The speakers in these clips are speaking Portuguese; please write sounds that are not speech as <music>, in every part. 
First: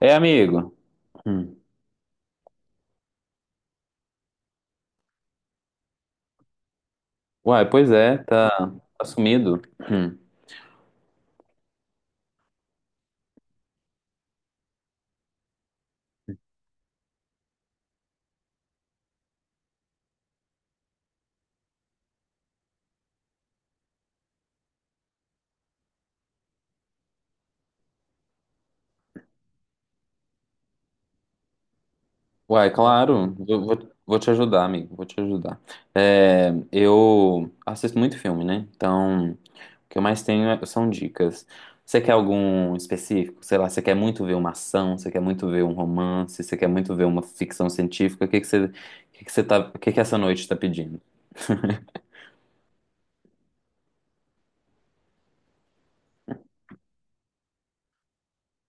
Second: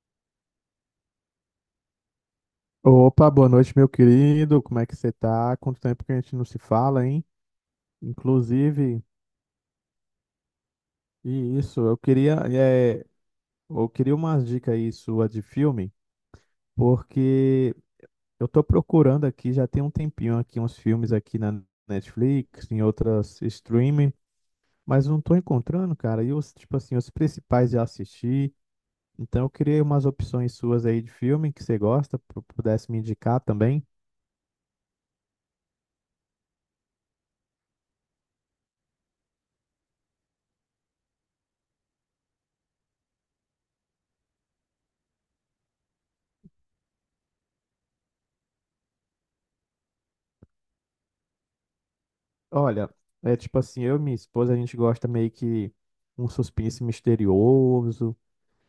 É, amigo. Hum. Opa, boa noite, meu querido. Como é que você tá? Quanto tempo que a gente não se fala, hein? Uai, pois é, tá, Inclusive, tá sumido. Hum. e isso, eu queria umas dicas aí sua de filme, porque eu tô procurando aqui, já tem um tempinho aqui, uns filmes aqui na Netflix, em outras streaming, mas não tô encontrando, cara. Tipo assim, os principais já assisti. Então eu queria umas opções suas aí de filme que você gosta, Uai, pudesse me claro, indicar eu vou, também. vou te ajudar, amigo, vou te ajudar. É, eu assisto muito filme, né? Então, o que eu mais tenho são dicas. Você quer algum específico? Sei lá, você quer muito ver uma ação, você quer muito ver um romance, você quer muito ver uma ficção científica? O que que você tá, o que que essa noite tá pedindo? <laughs> Olha, é tipo assim, eu e minha esposa, a gente gosta meio que um suspense misterioso.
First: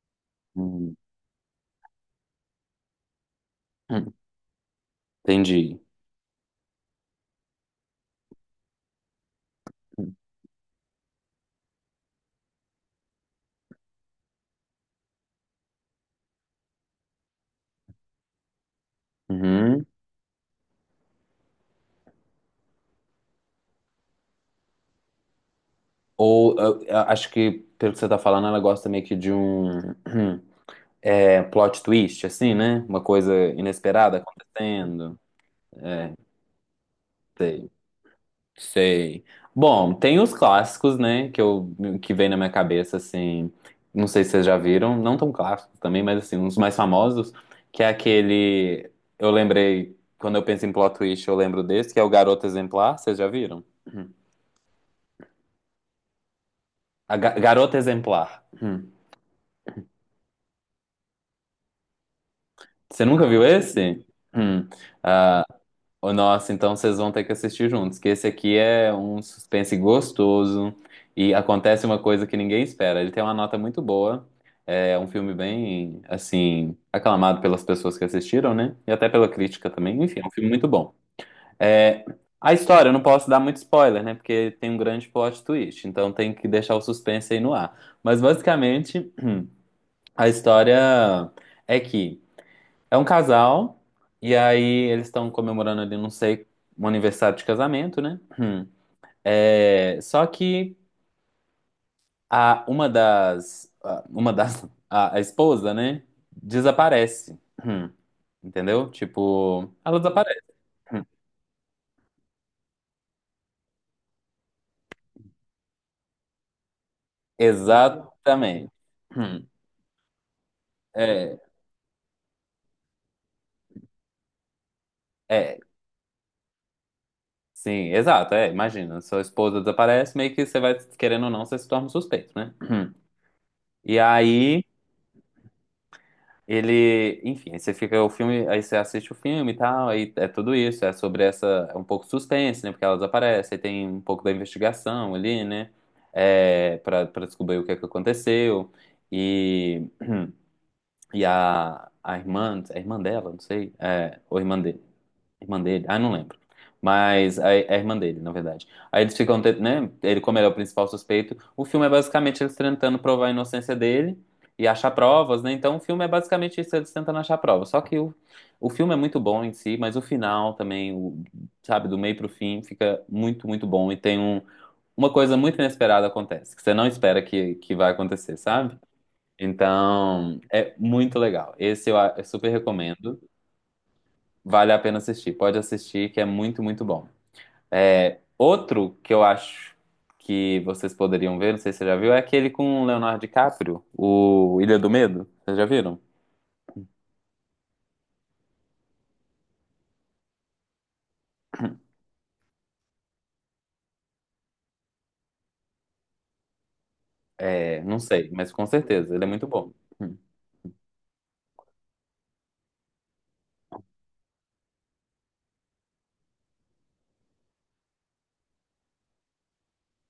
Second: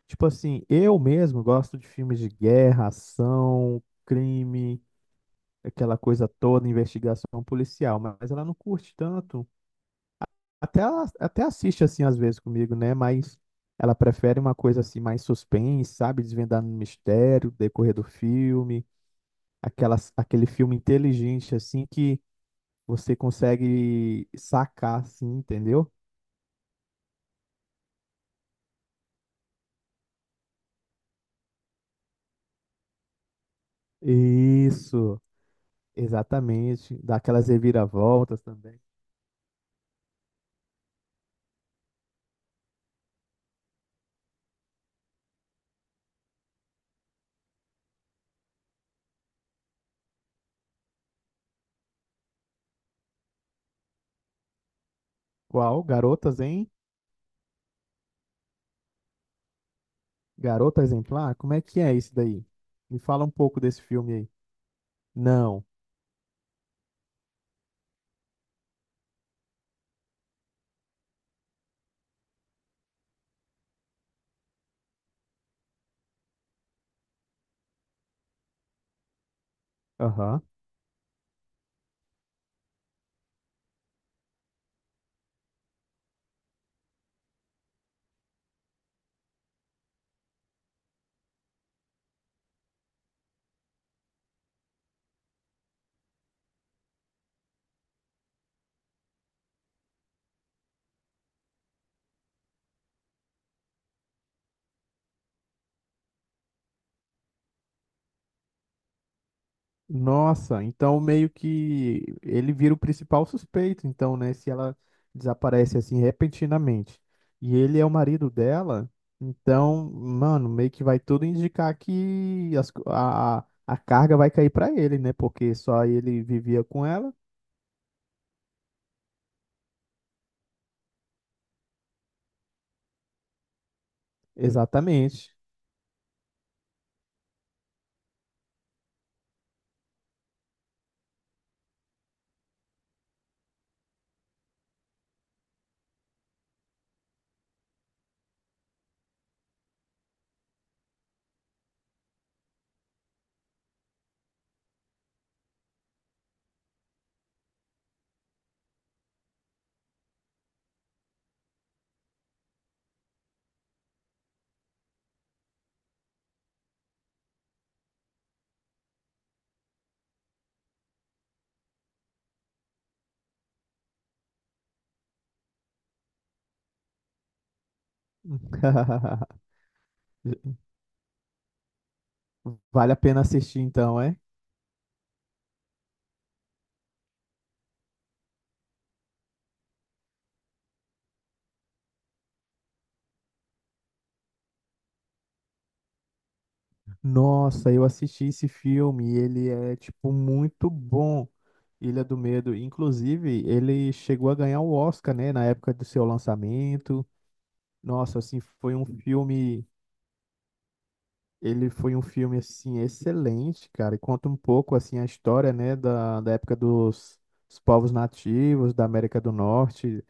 Tipo assim, Hum. eu mesmo gosto de filmes de guerra, ação, crime, Entendi. aquela coisa toda, investigação policial, mas ela não curte tanto. Até assiste assim às vezes comigo, né? Mas ela prefere uma coisa assim mais suspense, sabe? Desvendando o mistério, decorrer do filme, Uhum. aquele filme inteligente assim que você consegue sacar assim, entendeu? Ou eu acho que, pelo que você tá falando, ela gosta meio que de um <clears throat> plot twist, assim, né? Uma coisa inesperada acontecendo. Isso, exatamente. Dá aquelas Sei, reviravoltas também. sei. Bom, tem os clássicos, né? Que vem na minha cabeça, assim. Não sei se vocês já viram, não tão clássicos também, mas assim, uns mais famosos, que é aquele. Eu lembrei, quando eu penso em plot twist, eu lembro desse, que é o Garota Exemplar, vocês já viram? Hum. Qual? Garotas, hein? A Garota Exemplar. Hum. Garota Exemplar? Como é que é isso daí? Me Você fala nunca um viu pouco desse esse? filme aí. Hum. Não. Ô, nossa, então vocês vão ter que assistir juntos, que esse aqui é um suspense gostoso e acontece uma coisa que ninguém espera. Ele tem uma nota muito boa, é um filme bem, assim, aclamado pelas pessoas que assistiram, né? E até pela crítica também. Enfim, é um Aham. filme muito bom. É, a história, eu não posso dar muito spoiler, né? Porque tem um grande plot twist, então tem que deixar o suspense aí no ar. Mas basicamente, a história é que é um casal, e aí eles estão comemorando ali, não sei, um aniversário de casamento, né? Hum. É, só que a esposa, né? Desaparece. Hum. Entendeu? Tipo, ela desaparece. Nossa, então Hum. meio que ele vira o principal suspeito, então, né? Se ela desaparece assim repentinamente. E ele é o marido Exatamente. dela, Hum. então, mano, meio que vai tudo É, indicar que a carga vai cair pra ele, né? Porque é, só ele vivia com ela. sim, exato. É, imagina, sua esposa desaparece, meio que você vai, querendo ou não, você se torna um suspeito, né? Hum. E aí. Exatamente. Ele, enfim, aí você fica o filme, aí você assiste o filme e tal, aí é tudo isso, é sobre essa, é um pouco suspense, né, porque elas aparecem, aí tem um pouco da investigação ali, né, pra descobrir o que é que aconteceu, e, e a irmã dela, não sei, ou irmã de. Irmã dele? Ah, não lembro. Mas é a irmã dele, na verdade. Aí eles ficam, né? Ele, como ele é o principal suspeito, o filme é basicamente eles tentando provar a inocência dele e achar provas, né? Então o filme é basicamente isso, eles tentando achar provas. Só que o filme é muito bom em si, mas o final também, sabe, do meio pro fim, fica muito, muito bom. E tem uma coisa muito inesperada acontece, que você não espera que vai acontecer, sabe? <laughs> Então, é muito legal. Esse eu super Vale a recomendo. pena assistir então, é? Vale a pena assistir. Pode assistir, que é muito, muito bom. É, outro que eu acho que vocês poderiam ver, não sei se você já viu, é aquele com o Leonardo DiCaprio, o Ilha do Medo. Vocês já viram? Nossa, eu assisti esse filme, ele é tipo muito bom. Ilha do Medo, inclusive, ele chegou a ganhar o Oscar, né, na época do seu lançamento. É, não Nossa, sei, assim, mas com certeza, ele é muito bom. Hum, ele foi um filme assim excelente, cara. E conta um pouco assim a história, né, da, da época dos povos nativos da América do Norte.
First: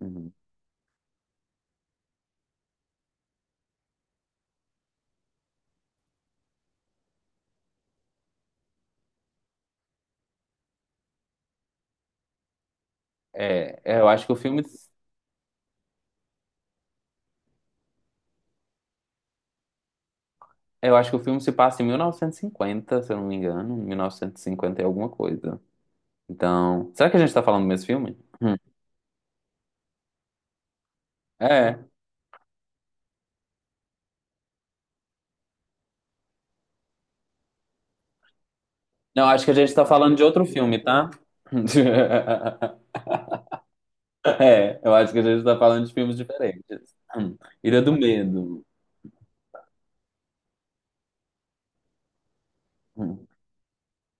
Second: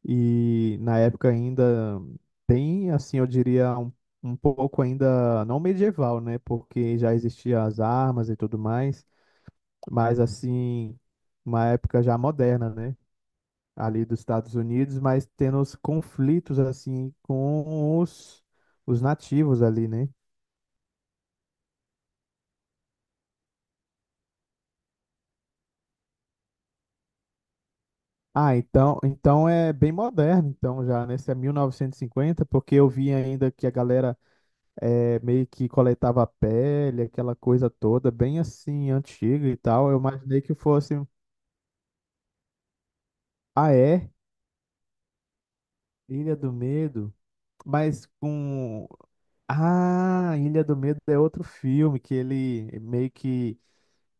uhum. E na época ainda tem, assim, eu diria, um pouco ainda não medieval, né? Porque já existiam as armas e tudo mais, mas assim, uma época já moderna, né? É, é, Ali eu dos acho que o Estados filme, Unidos, mas tendo os conflitos, assim, com os nativos ali, né? eu acho que o filme se passa em 1950, se eu não me engano, 1950 e cinquenta e alguma coisa. Então, será que a gente tá falando do mesmo filme? Hum. Ah, então é bem moderno, então já, né? Se é É. 1950, porque eu vi ainda que a galera meio que coletava a pele, aquela coisa toda, bem assim, Não, acho antiga que a e gente tá tal. Eu falando de imaginei outro que filme, fosse, tá? <laughs> ah, é? É, eu acho que a gente tá falando de filmes Ilha do diferentes. Medo, Hum. Ilha do mas Medo. com, Ilha do Medo é outro filme que ele meio Hum. que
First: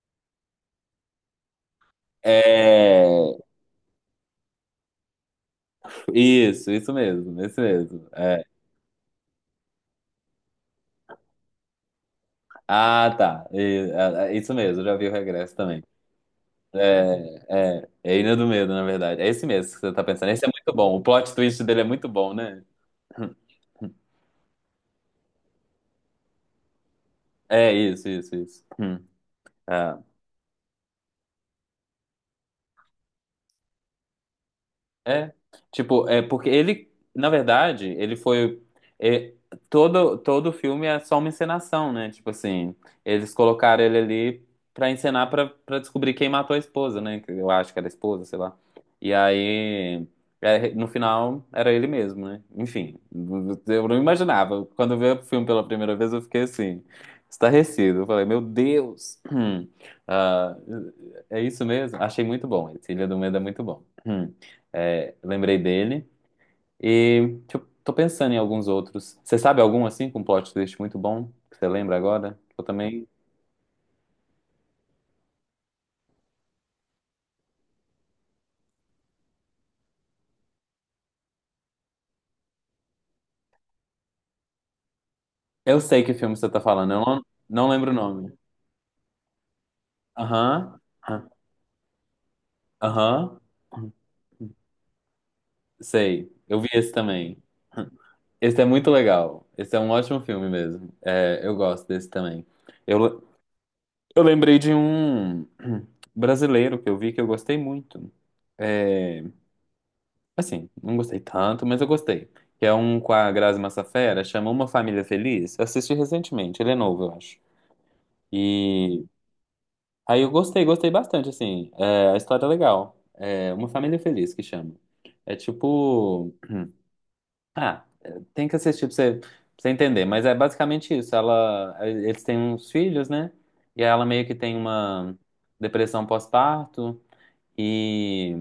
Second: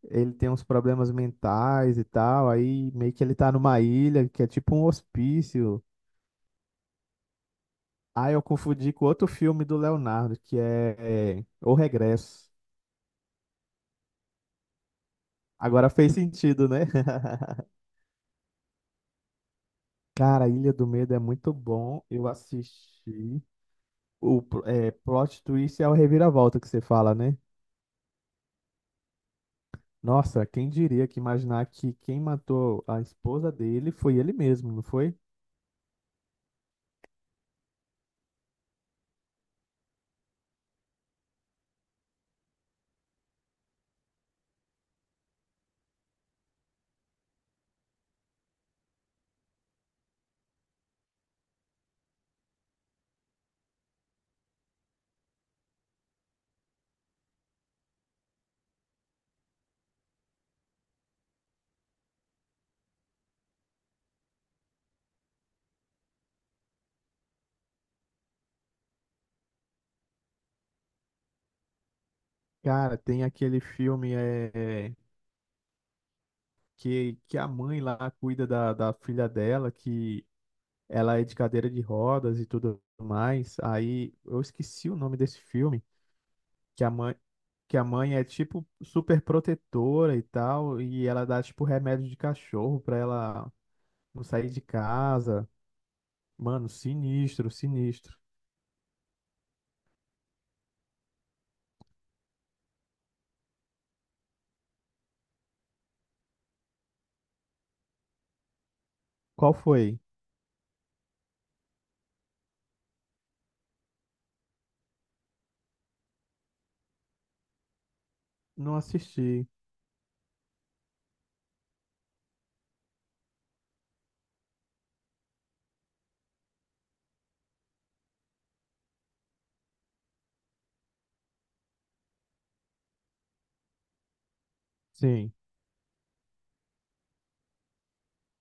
ele tem uns problemas mentais e tal, aí meio que ele É, tá numa ilha que é tipo um hospício. isso mesmo, isso mesmo. Ah, eu É. confundi com outro filme do Leonardo, que é O Regresso. Ah, tá. Isso mesmo, já vi o Regresso também. Agora fez sentido, né? <laughs> É Ilha do Medo, na verdade. É esse mesmo que você tá pensando. Esse é Cara, Ilha muito do bom. O Medo é plot muito twist dele é bom. muito Eu bom, né? assisti o pl- é, plot twist é o reviravolta que você fala, né? É isso, isso, isso. Hum. É. Nossa, quem diria que imaginar que quem matou a esposa dele foi ele mesmo, não foi? É, tipo, é porque ele, na verdade, ele foi é, todo todo o filme é só uma encenação, né? Tipo assim, eles colocaram ele ali pra encenar pra para descobrir quem matou a esposa, né? Que eu acho que era a esposa, sei lá. E aí, no final era ele mesmo, né? Enfim, eu não imaginava. Quando eu vi o filme pela primeira vez, eu fiquei assim, estarrecido. Eu falei, meu Deus. <clears throat> Ah, é isso mesmo? Achei muito bom. Esse Ilha do Medo é muito bom. <clears throat> É, lembrei dele. E tipo, tô pensando em alguns outros. Você sabe algum assim com plot twist muito bom que você lembra agora? Eu Cara, também. tem aquele filme é, que a mãe lá cuida da filha dela, que ela é de cadeira de rodas e tudo mais. Aí eu esqueci o nome desse Eu filme. sei que filme você tá Que a falando, eu mãe, não, não que a lembro o mãe é nome. tipo super protetora e Aham. tal, e ela Aham. dá tipo remédio de cachorro pra Aham. ela não sair de casa. Sei. Eu vi Mano, esse também. sinistro, sinistro. Esse é muito legal. Esse é um ótimo filme mesmo. É, eu gosto desse também. Eu, eu lembrei de um <clears throat> brasileiro que eu vi que eu gostei muito. É, Qual foi? assim, não gostei tanto, mas eu gostei. Que é um com a Grazi Massafera, chama Uma Família Feliz. Eu assisti recentemente, ele é novo, eu acho. Não E assisti. aí eu gostei bastante, assim. É, a história é legal. É Uma Família Feliz que chama. É tipo. Ah, é, tem que assistir pra você, entender, mas é basicamente isso. Eles têm uns filhos, né? E ela meio que tem uma Sim, depressão pós-parto. E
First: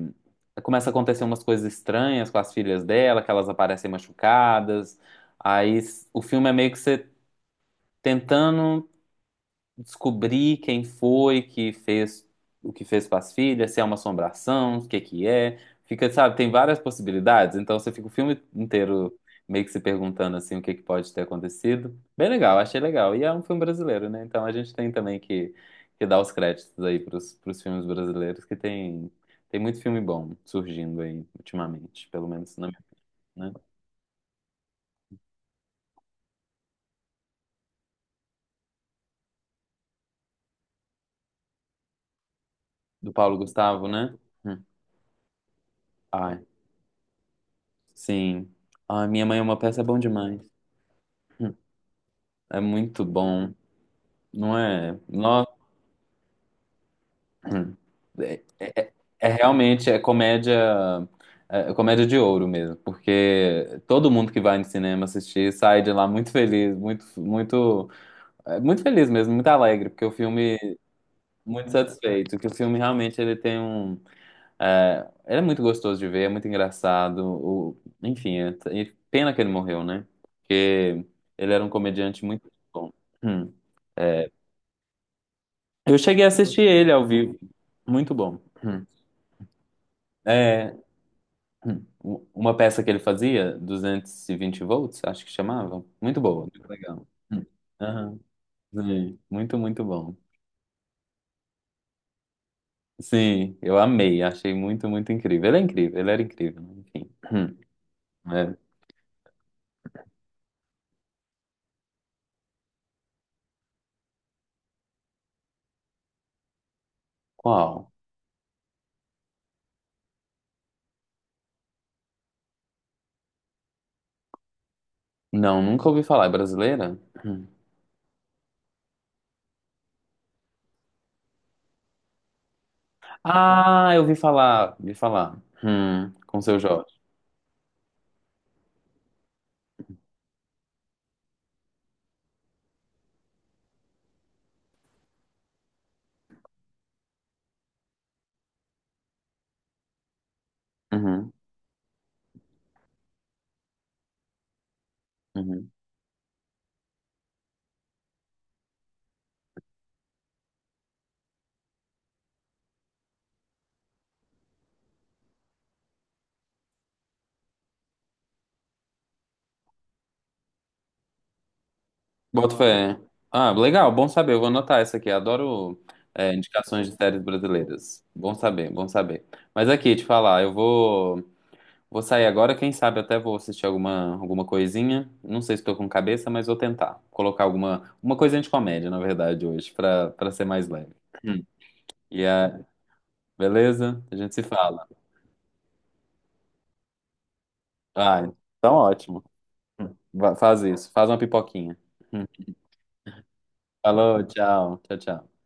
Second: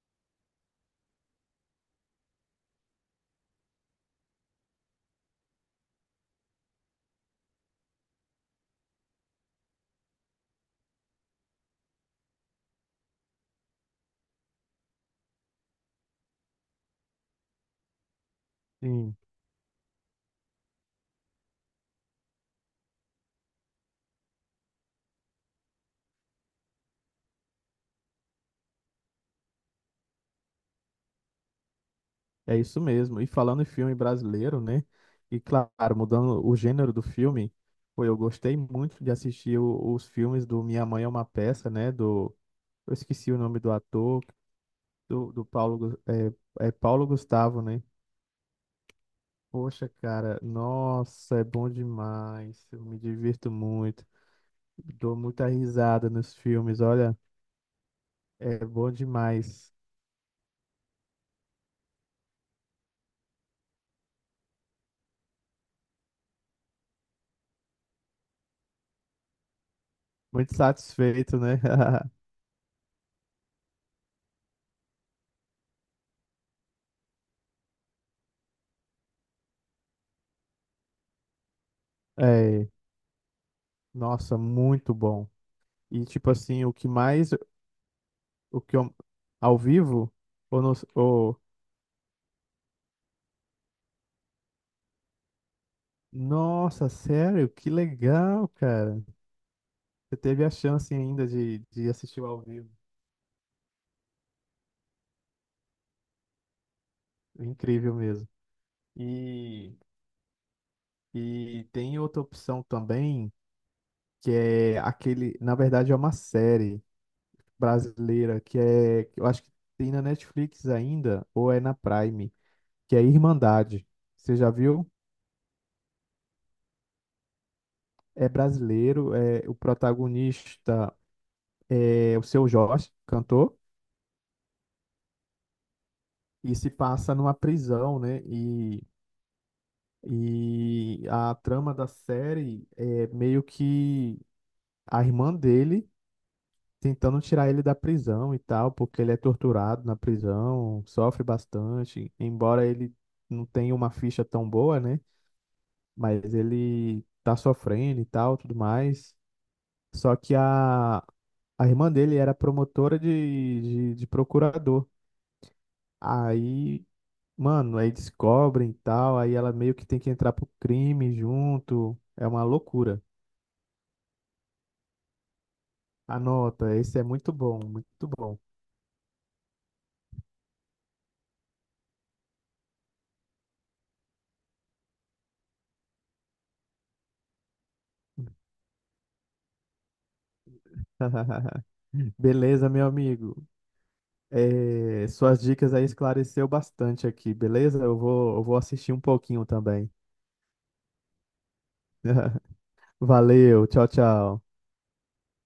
começa a acontecer umas coisas estranhas com as filhas dela, que elas aparecem machucadas. O filme é meio que você tentando descobrir quem foi que fez o que fez com as filhas, se é uma assombração, o que que é. Fica, sabe, tem várias possibilidades, então você fica o filme sim. inteiro meio que se perguntando assim o que que pode ter acontecido. Bem legal, achei legal. E é um filme brasileiro, né? Então a gente tem também que dar os créditos aí pros filmes brasileiros, que tem muito filme bom surgindo aí ultimamente, pelo menos É na minha, isso mesmo. E né? falando em filme brasileiro, né? E claro, mudando o gênero do filme, pô, eu gostei muito de assistir os filmes do Minha Mãe é uma Peça, né? Do, eu Do esqueci Paulo o nome do Gustavo, né? ator, Hum. do Paulo, Ai, Paulo Gustavo, né? sim. Ai, Minha Mãe é uma Peça é Poxa, bom cara, demais. nossa, é Hum. bom É demais. Eu me muito bom, divirto muito. não é? Dou muita Nossa, risada nos filmes, olha, <clears throat> é, é é- bom é é demais. realmente é comédia, é comédia de ouro mesmo, porque todo mundo que vai no cinema assistir sai de lá muito feliz, muito, muito, muito feliz mesmo, muito alegre, porque o Muito filme satisfeito, né? muito <laughs> satisfeito, que o filme realmente ele tem é, ele é muito gostoso de ver, é muito engraçado, enfim, e pena que ele morreu, né? Porque ele era um comediante muito É, bom. <clears throat> Hum. nossa, muito bom. Eu E cheguei a tipo assistir assim, o que ele ao mais, vivo. Muito bom. o que Hum. eu, ao vivo, ou, É, no, ou uma peça que ele fazia, 220 volts, acho que chamava. Muito boa, muito nossa, legal. Hum. sério, que Aham, legal, cara. sim, muito, muito bom. Você teve a chance ainda de assistir o ao vivo. Sim, eu amei, achei muito, muito incrível. Ele é incrível, ele era incrível, né? Enfim. Hum. Incrível mesmo. É. E, e tem outra opção também que é aquele, na verdade é uma série Qual? brasileira que eu acho que tem na Netflix ainda ou é na Prime, que é Irmandade. Você já viu? Não, nunca ouvi falar. É brasileira? Hum. É brasileiro, é o protagonista é o Seu Jorge, cantor, Ah, eu ouvi falar, ouvi falar. Com o e Seu se Jorge. passa numa prisão, né? E a trama da série é meio que a irmã dele tentando tirar ele da prisão e tal, porque ele é torturado na prisão, sofre Uhum, bastante, embora ele não tenha uma ficha tão boa, né? uhum. Mas ele tá sofrendo e tal, tudo mais. Só que a irmã dele era promotora de procurador. Aí, mano, aí descobrem e tal, aí ela meio que tem que entrar pro crime junto. É uma Boto fé. loucura. Ah, legal, bom saber. Eu vou anotar essa aqui. Adoro, Anota, indicações de esse é séries muito bom, brasileiras. muito Bom bom. saber, bom saber. Mas aqui, te falar, eu vou sair agora. Quem sabe até vou assistir alguma, alguma coisinha. Não sei se tô com cabeça, mas vou tentar colocar alguma uma coisinha de comédia, na verdade, hoje, pra ser mais leve. Hum. <laughs> E a, Beleza, meu amigo. beleza? A gente se fala. Suas dicas aí esclareceu bastante aqui, beleza? Eu Ah, vou, eu vou então assistir um ótimo. pouquinho também. Hum. Faz isso, faz uma pipoquinha. Hum. <laughs> Valeu, tchau, Falou, tchau. tchau, tchau, tchau.